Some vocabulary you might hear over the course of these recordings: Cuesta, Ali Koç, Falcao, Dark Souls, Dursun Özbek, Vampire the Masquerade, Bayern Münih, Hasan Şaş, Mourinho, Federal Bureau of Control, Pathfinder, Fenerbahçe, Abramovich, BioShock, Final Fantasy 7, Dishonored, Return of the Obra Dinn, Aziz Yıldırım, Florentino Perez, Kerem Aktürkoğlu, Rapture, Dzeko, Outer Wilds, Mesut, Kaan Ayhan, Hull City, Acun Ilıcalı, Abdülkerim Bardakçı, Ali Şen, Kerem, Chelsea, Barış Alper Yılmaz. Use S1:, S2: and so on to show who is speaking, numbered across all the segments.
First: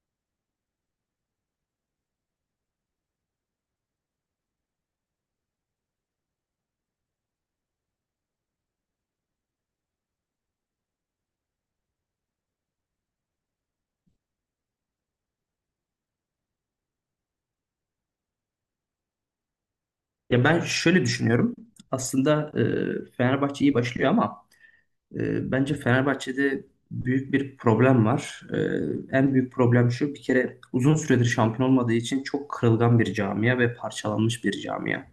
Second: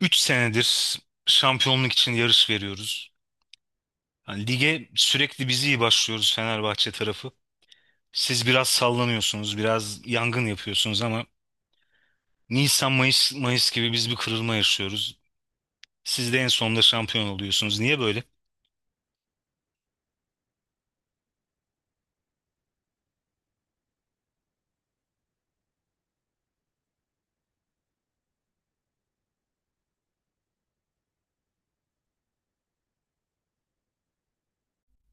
S1: 3 senedir şampiyonluk için yarış veriyoruz. Hani lige sürekli biz iyi başlıyoruz Fenerbahçe tarafı. Siz biraz sallanıyorsunuz, biraz yangın yapıyorsunuz ama Nisan, Mayıs, Mayıs gibi biz bir kırılma yaşıyoruz. Siz de en sonunda şampiyon oluyorsunuz. Niye böyle?
S2: Ya ben şöyle düşünüyorum. Aslında Fenerbahçe iyi başlıyor ama bence Fenerbahçe'de büyük bir problem var. En büyük problem şu bir kere uzun süredir şampiyon olmadığı için çok kırılgan bir camia ve parçalanmış bir camia.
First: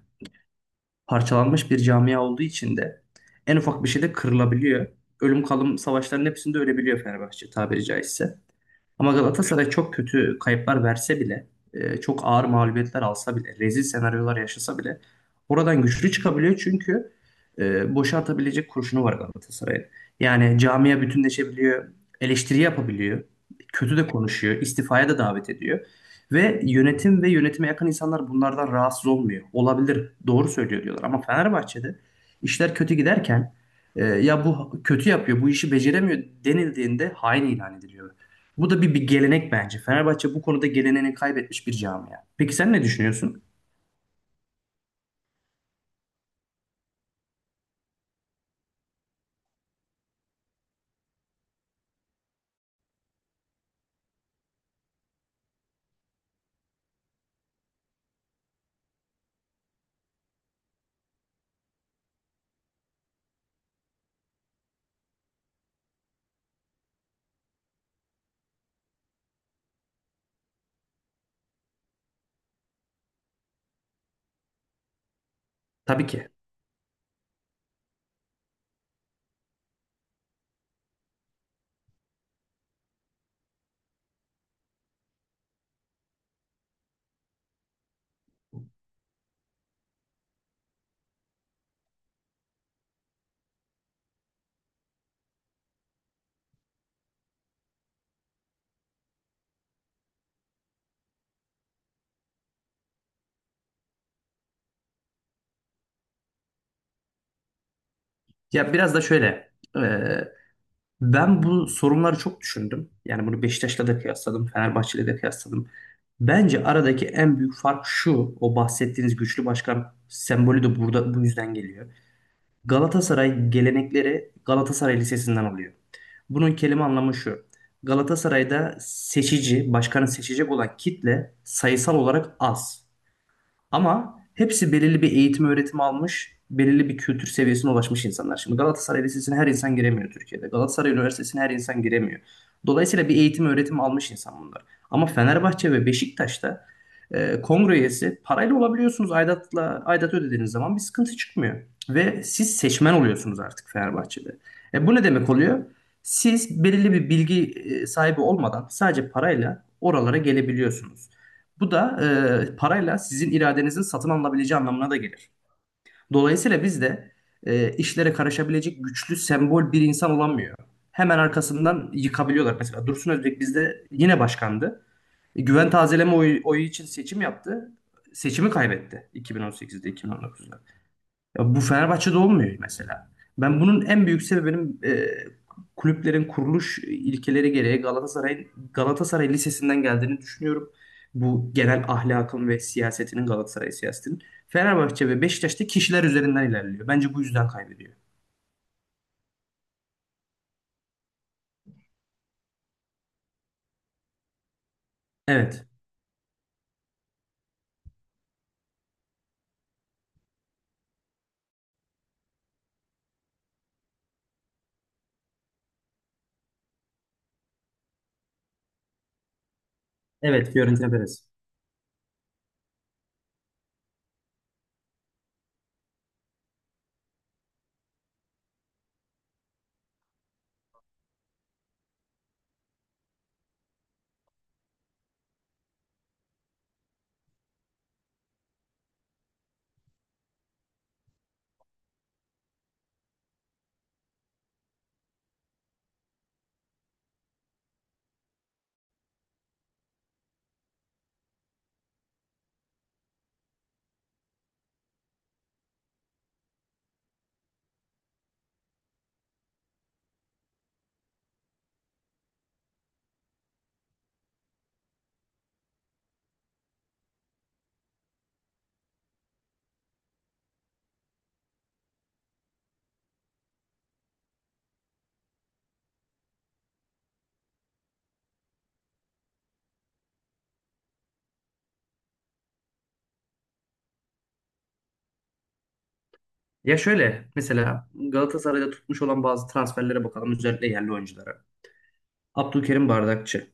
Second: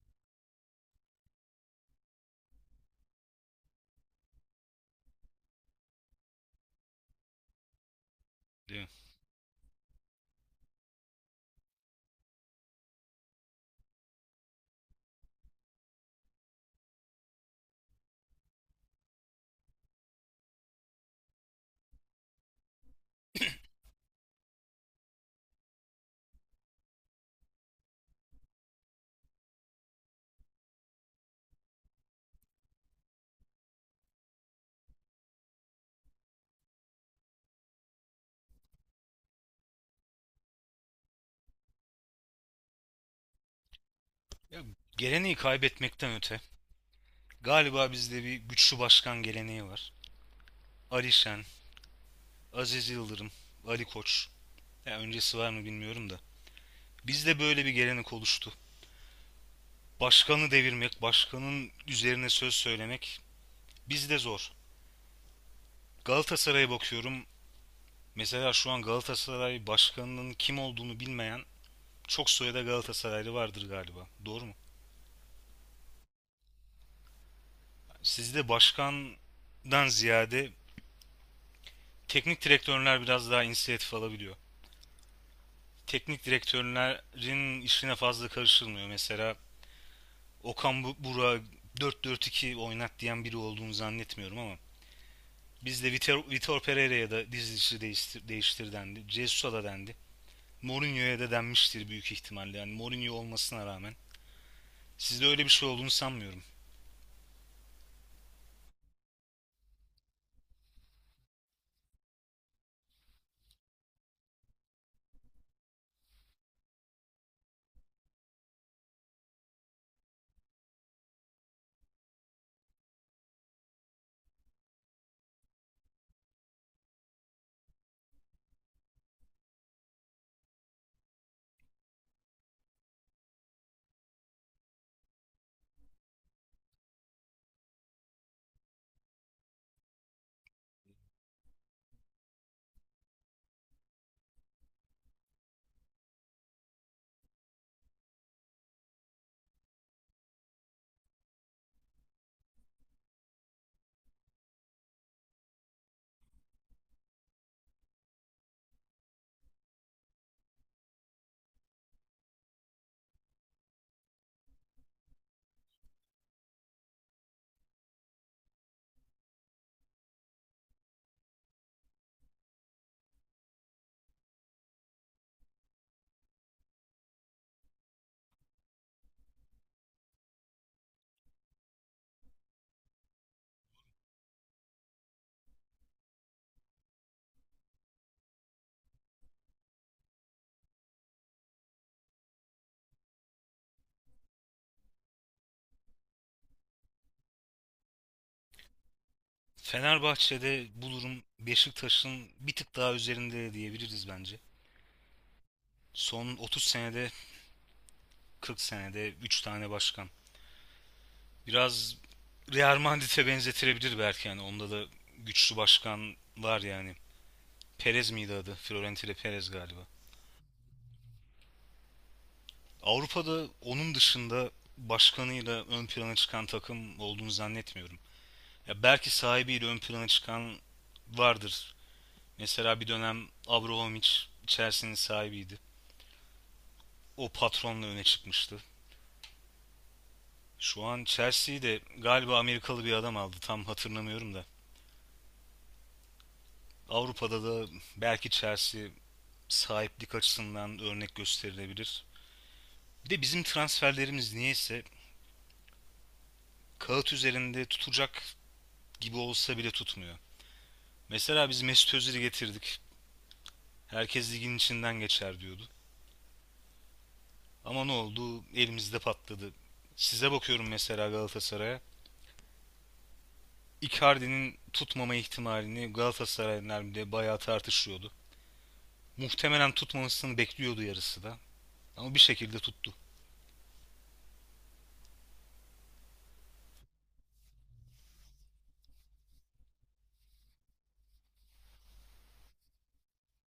S2: Parçalanmış bir camia olduğu için de en ufak bir şeyde kırılabiliyor. Ölüm kalım savaşların hepsinde ölebiliyor Fenerbahçe tabiri caizse.
S1: Değil mi?
S2: Ama Galatasaray çok kötü kayıplar verse bile, çok ağır mağlubiyetler alsa bile, rezil senaryolar yaşasa bile oradan güçlü çıkabiliyor çünkü boşa atabilecek kurşunu var Galatasaray'ın. Yani camia bütünleşebiliyor, eleştiri yapabiliyor, kötü de konuşuyor, istifaya da davet ediyor. Ve yönetim ve yönetime yakın insanlar bunlardan rahatsız olmuyor. Olabilir, doğru söylüyor diyorlar. Ama Fenerbahçe'de işler kötü giderken ya bu kötü yapıyor, bu işi beceremiyor denildiğinde hain ilan ediliyor. Bu da bir gelenek bence. Fenerbahçe bu konuda geleneğini kaybetmiş bir camia. Peki sen ne düşünüyorsun?
S1: Ya, geleneği kaybetmekten öte galiba bizde bir güçlü başkan geleneği var. Ali Şen, Aziz Yıldırım, Ali Koç. Ya öncesi var mı bilmiyorum da. Bizde böyle bir gelenek oluştu. Başkanı devirmek, başkanın üzerine söz söylemek bizde zor. Galatasaray'a bakıyorum. Mesela şu an Galatasaray başkanının kim olduğunu bilmeyen çok sayıda Galatasaraylı vardır galiba. Doğru mu?
S2: Tabii ki.
S1: Sizde başkandan ziyade teknik direktörler biraz daha inisiyatif alabiliyor. Teknik direktörlerin işine fazla karışılmıyor. Mesela Burak'ı 4-4-2 oynat diyen biri olduğunu zannetmiyorum. Ama bizde Vitor Pereira'ya da dizisi değiştir, değiştir dendi. Jesus'a da dendi. Mourinho'ya da denmiştir büyük ihtimalle. Yani Mourinho olmasına rağmen. Sizde öyle bir şey olduğunu sanmıyorum.
S2: Ya biraz da şöyle. e, Ben bu sorunları çok düşündüm. Yani bunu Beşiktaş'la da kıyasladım. Fenerbahçe'yle de kıyasladım. Bence aradaki en büyük fark şu. O bahsettiğiniz güçlü başkan sembolü de burada bu yüzden geliyor. Galatasaray gelenekleri Galatasaray Lisesi'nden alıyor. Bunun kelime anlamı şu. Galatasaray'da seçici, başkanı seçecek olan kitle sayısal olarak az. Ama hepsi belirli bir eğitim öğretim almış, belirli bir kültür seviyesine ulaşmış insanlar. Şimdi Galatasaray Lisesi'ne her insan giremiyor Türkiye'de. Galatasaray Üniversitesi'ne her insan giremiyor. Dolayısıyla bir eğitim öğretim almış insan bunlar. Ama Fenerbahçe ve Beşiktaş'ta kongre üyesi parayla olabiliyorsunuz. Aidat ödediğiniz zaman bir sıkıntı çıkmıyor. Ve siz seçmen oluyorsunuz artık Fenerbahçe'de. Bu ne demek oluyor? Siz belirli bir bilgi sahibi olmadan sadece parayla oralara gelebiliyorsunuz. Bu da parayla sizin iradenizin satın alınabileceği anlamına da gelir. Dolayısıyla biz de işlere karışabilecek güçlü sembol bir insan olamıyor. Hemen arkasından yıkabiliyorlar. Mesela Dursun Özbek bizde yine başkandı. Güven tazeleme oyu için seçim yaptı. Seçimi kaybetti 2018'de, 2019'da. Ya bu Fenerbahçe'de olmuyor mesela. Ben bunun en büyük sebebinin kulüplerin kuruluş ilkeleri gereği Galatasaray Lisesi'nden geldiğini düşünüyorum. Bu genel ahlakın ve siyasetinin Galatasaray siyasetinin Fenerbahçe ve Beşiktaş'ta kişiler üzerinden ilerliyor. Bence bu yüzden kaybediyor.
S1: Fenerbahçe'de bu durum Beşiktaş'ın bir tık daha üzerinde diyebiliriz bence.
S2: Evet.
S1: Son 30 senede 40 senede 3 tane başkan. Biraz Real Madrid'e benzetilebilir belki, yani onda da güçlü başkan var yani. Perez miydi adı? Florentino Perez galiba.
S2: Evet, Fiorentina Perez.
S1: Avrupa'da onun dışında başkanıyla ön plana çıkan takım olduğunu zannetmiyorum. Ya belki sahibiyle ön plana çıkan vardır. Mesela bir dönem Abramovich Chelsea'nin sahibiydi. O patronla öne çıkmıştı. Şu an Chelsea'yi de galiba Amerikalı bir adam aldı. Tam hatırlamıyorum da. Avrupa'da da belki Chelsea sahiplik açısından örnek gösterilebilir. Bir de bizim transferlerimiz niyeyse kağıt üzerinde tutacak gibi olsa bile tutmuyor. Mesela biz Mesut Özil'i getirdik. Herkes ligin içinden geçer diyordu. Ama ne oldu? Elimizde patladı. Size bakıyorum mesela Galatasaray'a. Icardi'nin tutmama ihtimalini Galatasaraylılar bile bayağı tartışıyordu. Muhtemelen tutmamasını bekliyordu yarısı da. Ama bir şekilde tuttu.
S2: Ya şöyle mesela Galatasaray'da tutmuş olan bazı transferlere bakalım özellikle yerli oyunculara. Abdülkerim Bardakçı,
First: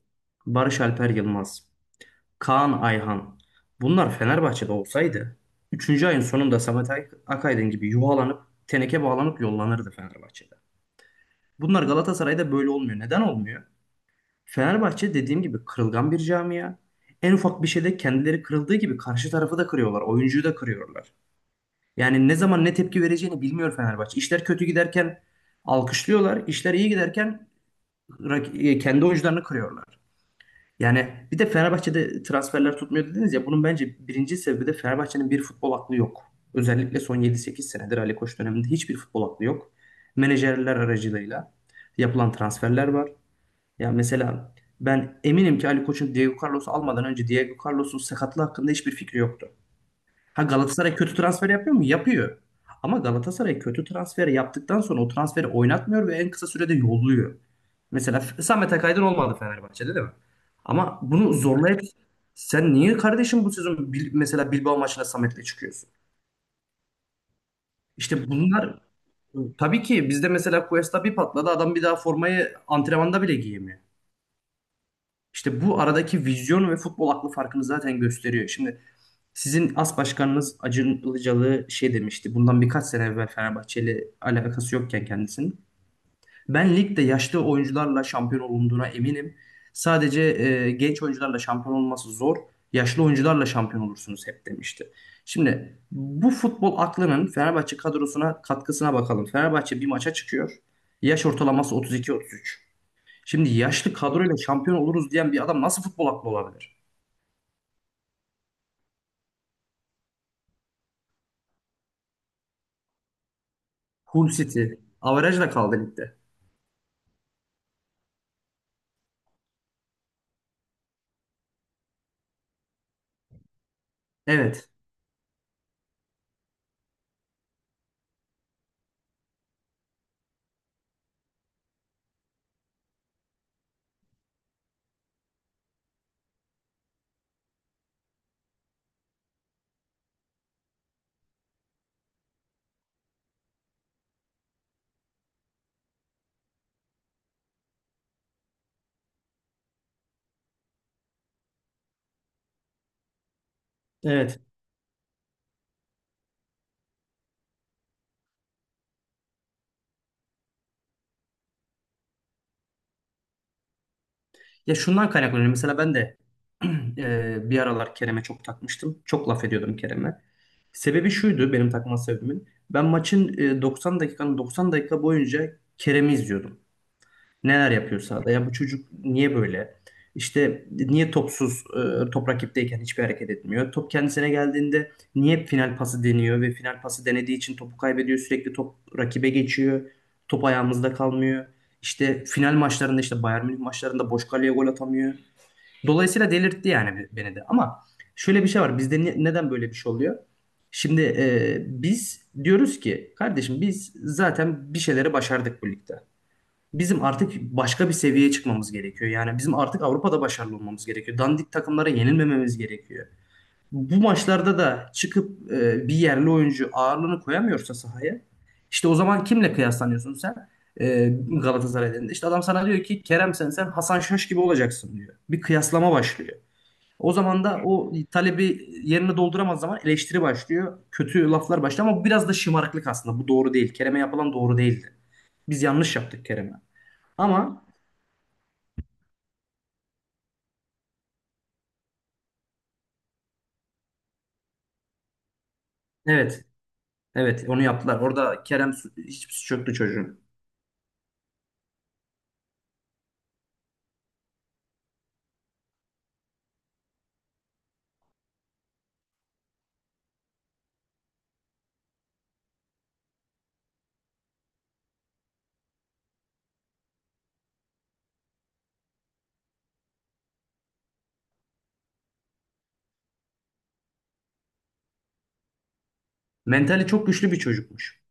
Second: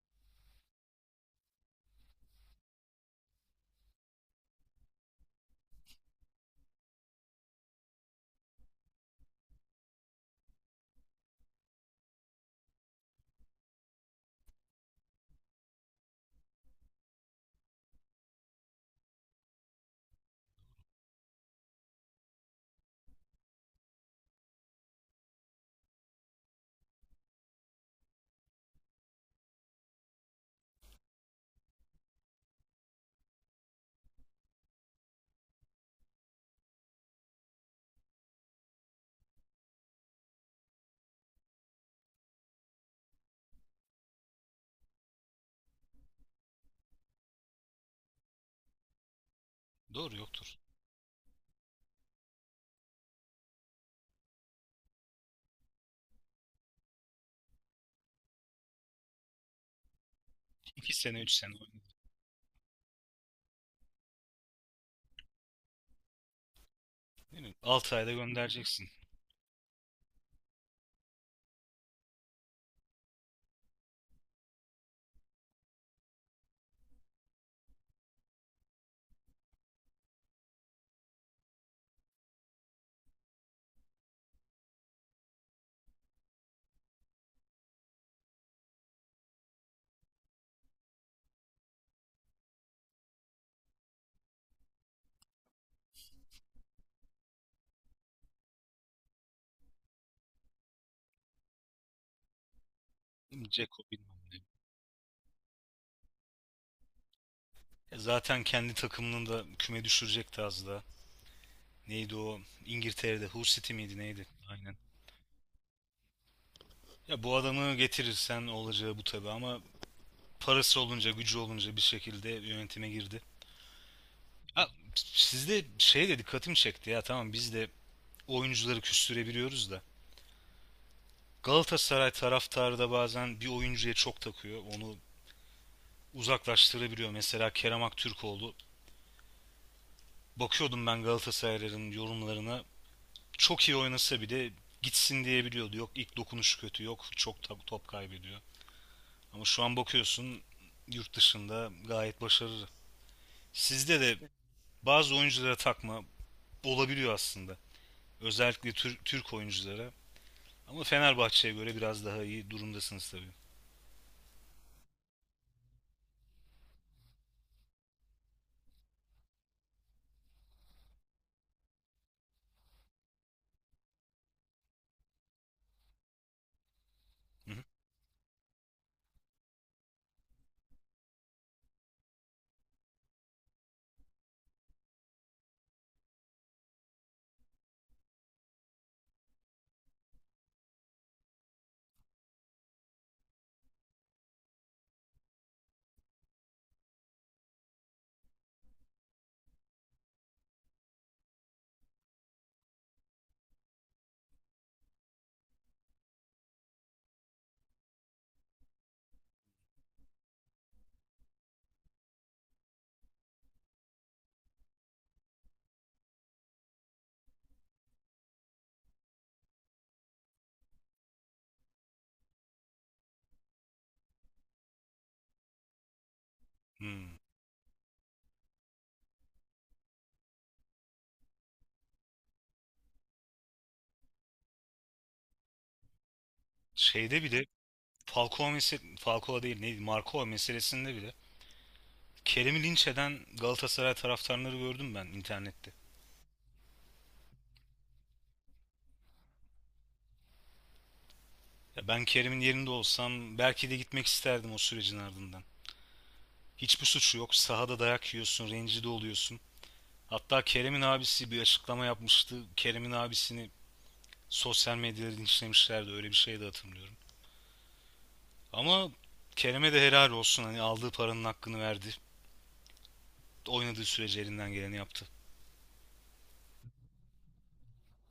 S2: Barış Alper Yılmaz, Kaan Ayhan. Bunlar Fenerbahçe'de olsaydı üçüncü ayın sonunda Samet Akaydın gibi yuvalanıp teneke bağlanıp yollanırdı Fenerbahçe'de. Bunlar Galatasaray'da böyle olmuyor. Neden olmuyor? Fenerbahçe dediğim gibi kırılgan bir camia. En ufak bir şeyde kendileri kırıldığı gibi karşı tarafı da kırıyorlar. Oyuncuyu da kırıyorlar. Yani ne zaman ne tepki vereceğini bilmiyor Fenerbahçe. İşler kötü giderken alkışlıyorlar. İşler iyi giderken kendi oyuncularını kırıyorlar. Yani bir de Fenerbahçe'de transferler tutmuyor dediniz ya bunun bence birinci sebebi de Fenerbahçe'nin bir futbol aklı yok. Özellikle son yedi sekiz senedir Ali Koç döneminde hiçbir futbol aklı yok. Menajerler aracılığıyla yapılan transferler var. Ya mesela ben eminim ki Ali Koç'un Diego Carlos'u almadan önce Diego Carlos'un sakatlığı hakkında hiçbir fikri yoktu.
S1: Doğru
S2: Ha
S1: yoktur.
S2: Galatasaray kötü transfer yapıyor mu? Yapıyor. Ama Galatasaray kötü transfer yaptıktan sonra o transferi oynatmıyor ve en kısa sürede yolluyor. Mesela Samet Akaydın olmadı Fenerbahçe'de değil mi?
S1: 2
S2: Ama
S1: sene üç
S2: bunu
S1: sene
S2: zorlayıp
S1: oynadı.
S2: sen niye kardeşim bu sezon mesela Bilbao maçına Samet'le çıkıyorsun?
S1: Değil mi? 6 ayda
S2: İşte bunlar
S1: göndereceksin.
S2: tabii ki bizde mesela Cuesta bir patladı adam bir daha formayı antrenmanda bile giyemiyor. İşte bu aradaki vizyon ve futbol aklı farkını zaten gösteriyor. Şimdi sizin as başkanınız Acun Ilıcalı şey demişti. Bundan birkaç sene evvel Fenerbahçe ile alakası yokken kendisinin. Ben ligde yaşlı oyuncularla şampiyon olunduğuna eminim. Sadece genç oyuncularla şampiyon olması zor. Yaşlı oyuncularla şampiyon olursunuz hep demişti. Şimdi bu futbol aklının Fenerbahçe kadrosuna katkısına bakalım. Fenerbahçe bir maça çıkıyor. Yaş ortalaması 32-33. Şimdi
S1: Değil Dzeko
S2: yaşlı
S1: bilmem
S2: kadroyla
S1: ne.
S2: şampiyon oluruz diyen bir adam nasıl futbol aklı olabilir?
S1: E zaten kendi takımının da küme düşürecekti az daha. Neydi o? İngiltere'de Hull City miydi neydi?
S2: Hull City.
S1: Aynen.
S2: Averajla kaldı ligde.
S1: Ya bu adamı getirirsen olacağı bu tabii, ama parası olunca, gücü olunca bir şekilde yönetime girdi. Ha,
S2: Evet.
S1: sizde şey de dikkatimi çekti. Ya tamam, biz de oyuncuları küstürebiliyoruz da. Galatasaray taraftarı da bazen bir oyuncuya çok takıyor. Onu uzaklaştırabiliyor. Mesela Kerem Aktürkoğlu. Bakıyordum ben Galatasarayların yorumlarına. Çok iyi oynasa bile gitsin diyebiliyordu. Yok ilk dokunuşu kötü. Yok çok top kaybediyor. Ama şu an bakıyorsun yurt dışında gayet başarılı. Sizde de
S2: Evet.
S1: bazı oyunculara takma olabiliyor aslında. Özellikle Türk oyunculara. Ama Fenerbahçe'ye göre biraz daha iyi durumdasınız tabii.
S2: Ya şundan kaynaklanıyor. Mesela ben de bir aralar Kerem'e çok takmıştım. Çok laf ediyordum Kerem'e. Sebebi şuydu benim takma sebebimin. Ben maçın 90 dakikanın 90 dakika boyunca Kerem'i izliyordum.
S1: Hı hı.
S2: Neler yapıyor sahada? Ya bu çocuk niye böyle? İşte niye topsuz, top rakipteyken hiçbir hareket etmiyor? Top kendisine geldiğinde niye hep final pası deniyor ve final pası denediği için topu kaybediyor? Sürekli top rakibe geçiyor. Top ayağımızda kalmıyor. İşte final maçlarında işte Bayern Münih maçlarında boş kaleye gol atamıyor. Dolayısıyla delirtti yani beni de. Ama şöyle bir şey var. Bizde neden böyle bir şey oluyor? Şimdi biz diyoruz ki kardeşim biz zaten bir şeyleri başardık bu ligde. Bizim artık başka bir seviyeye çıkmamız gerekiyor. Yani bizim artık Avrupa'da başarılı olmamız gerekiyor. Dandik takımlara yenilmememiz gerekiyor. Bu maçlarda da çıkıp bir yerli oyuncu ağırlığını koyamıyorsa sahaya, işte o zaman kimle kıyaslanıyorsun sen? E, Galatasaray elinde. İşte adam sana diyor ki Kerem sen Hasan Şaş gibi olacaksın diyor. Bir kıyaslama başlıyor. O
S1: Hmm.
S2: zaman da o talebi yerine dolduramaz zaman eleştiri başlıyor. Kötü laflar başlıyor ama bu biraz da şımarıklık aslında. Bu doğru değil. Kerem'e yapılan doğru değildi. Biz yanlış yaptık Kerem'e.
S1: Şeyde bile
S2: Ama
S1: Falcao mesele Falcao değil neydi? Marco meselesinde bile Kerem'i linç eden Galatasaray taraftarları gördüm ben internette.
S2: evet, evet onu yaptılar. Orada Kerem hiçbir suç yoktu çocuğun.
S1: Ya ben Kerem'in yerinde olsam belki de gitmek isterdim o sürecin ardından. Hiçbir suçu yok. Sahada dayak yiyorsun, rencide oluyorsun. Hatta Kerem'in abisi bir açıklama yapmıştı. Kerem'in abisini sosyal medyada linçlemişlerdi, öyle bir şey de hatırlıyorum. Ama Kerem'e de helal olsun, hani aldığı paranın hakkını verdi. Oynadığı sürece elinden geleni yaptı.
S2: Mentali çok güçlü bir çocukmuş.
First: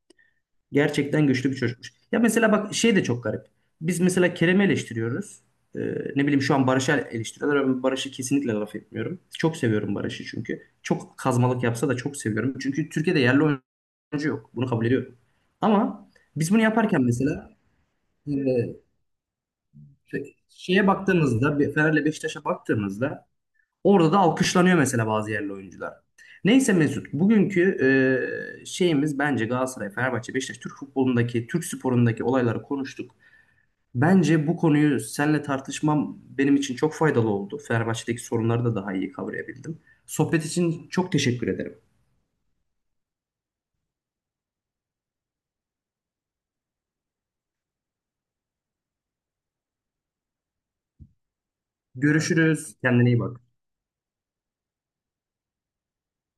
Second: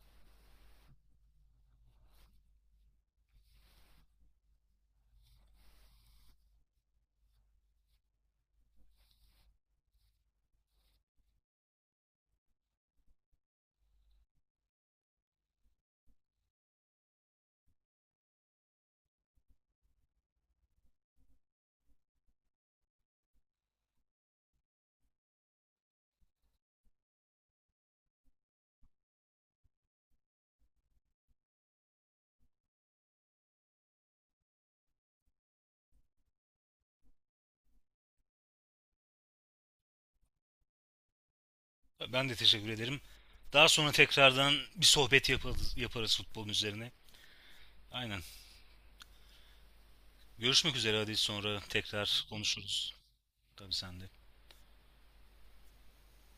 S2: Gerçekten güçlü bir çocukmuş. Ya mesela bak şey de çok garip. Biz mesela Kerem'i eleştiriyoruz. Ee, ne bileyim şu an Barış'ı eleştiriyorlar. Ben Barış'ı kesinlikle laf etmiyorum. Çok seviyorum Barış'ı çünkü. Çok kazmalık yapsa da çok seviyorum. Çünkü Türkiye'de yerli oyuncu yok. Bunu kabul ediyorum. Ama biz bunu yaparken mesela e, şeye baktığımızda, Fener'le Beşiktaş'a baktığımızda orada da alkışlanıyor mesela bazı yerli oyuncular. Neyse Mesut, bugünkü şeyimiz bence Galatasaray, Fenerbahçe, Beşiktaş, Türk futbolundaki, Türk sporundaki olayları konuştuk. Bence bu konuyu seninle tartışmam benim için çok faydalı oldu. Fenerbahçe'deki sorunları da daha iyi kavrayabildim. Sohbet için çok teşekkür ederim.
S1: Ben de teşekkür ederim. Daha sonra tekrardan bir sohbet yaparız futbolun üzerine. Aynen. Görüşmek üzere, hadi sonra tekrar
S2: Görüşürüz.
S1: konuşuruz.
S2: Kendine iyi bak.
S1: Tabii sen de.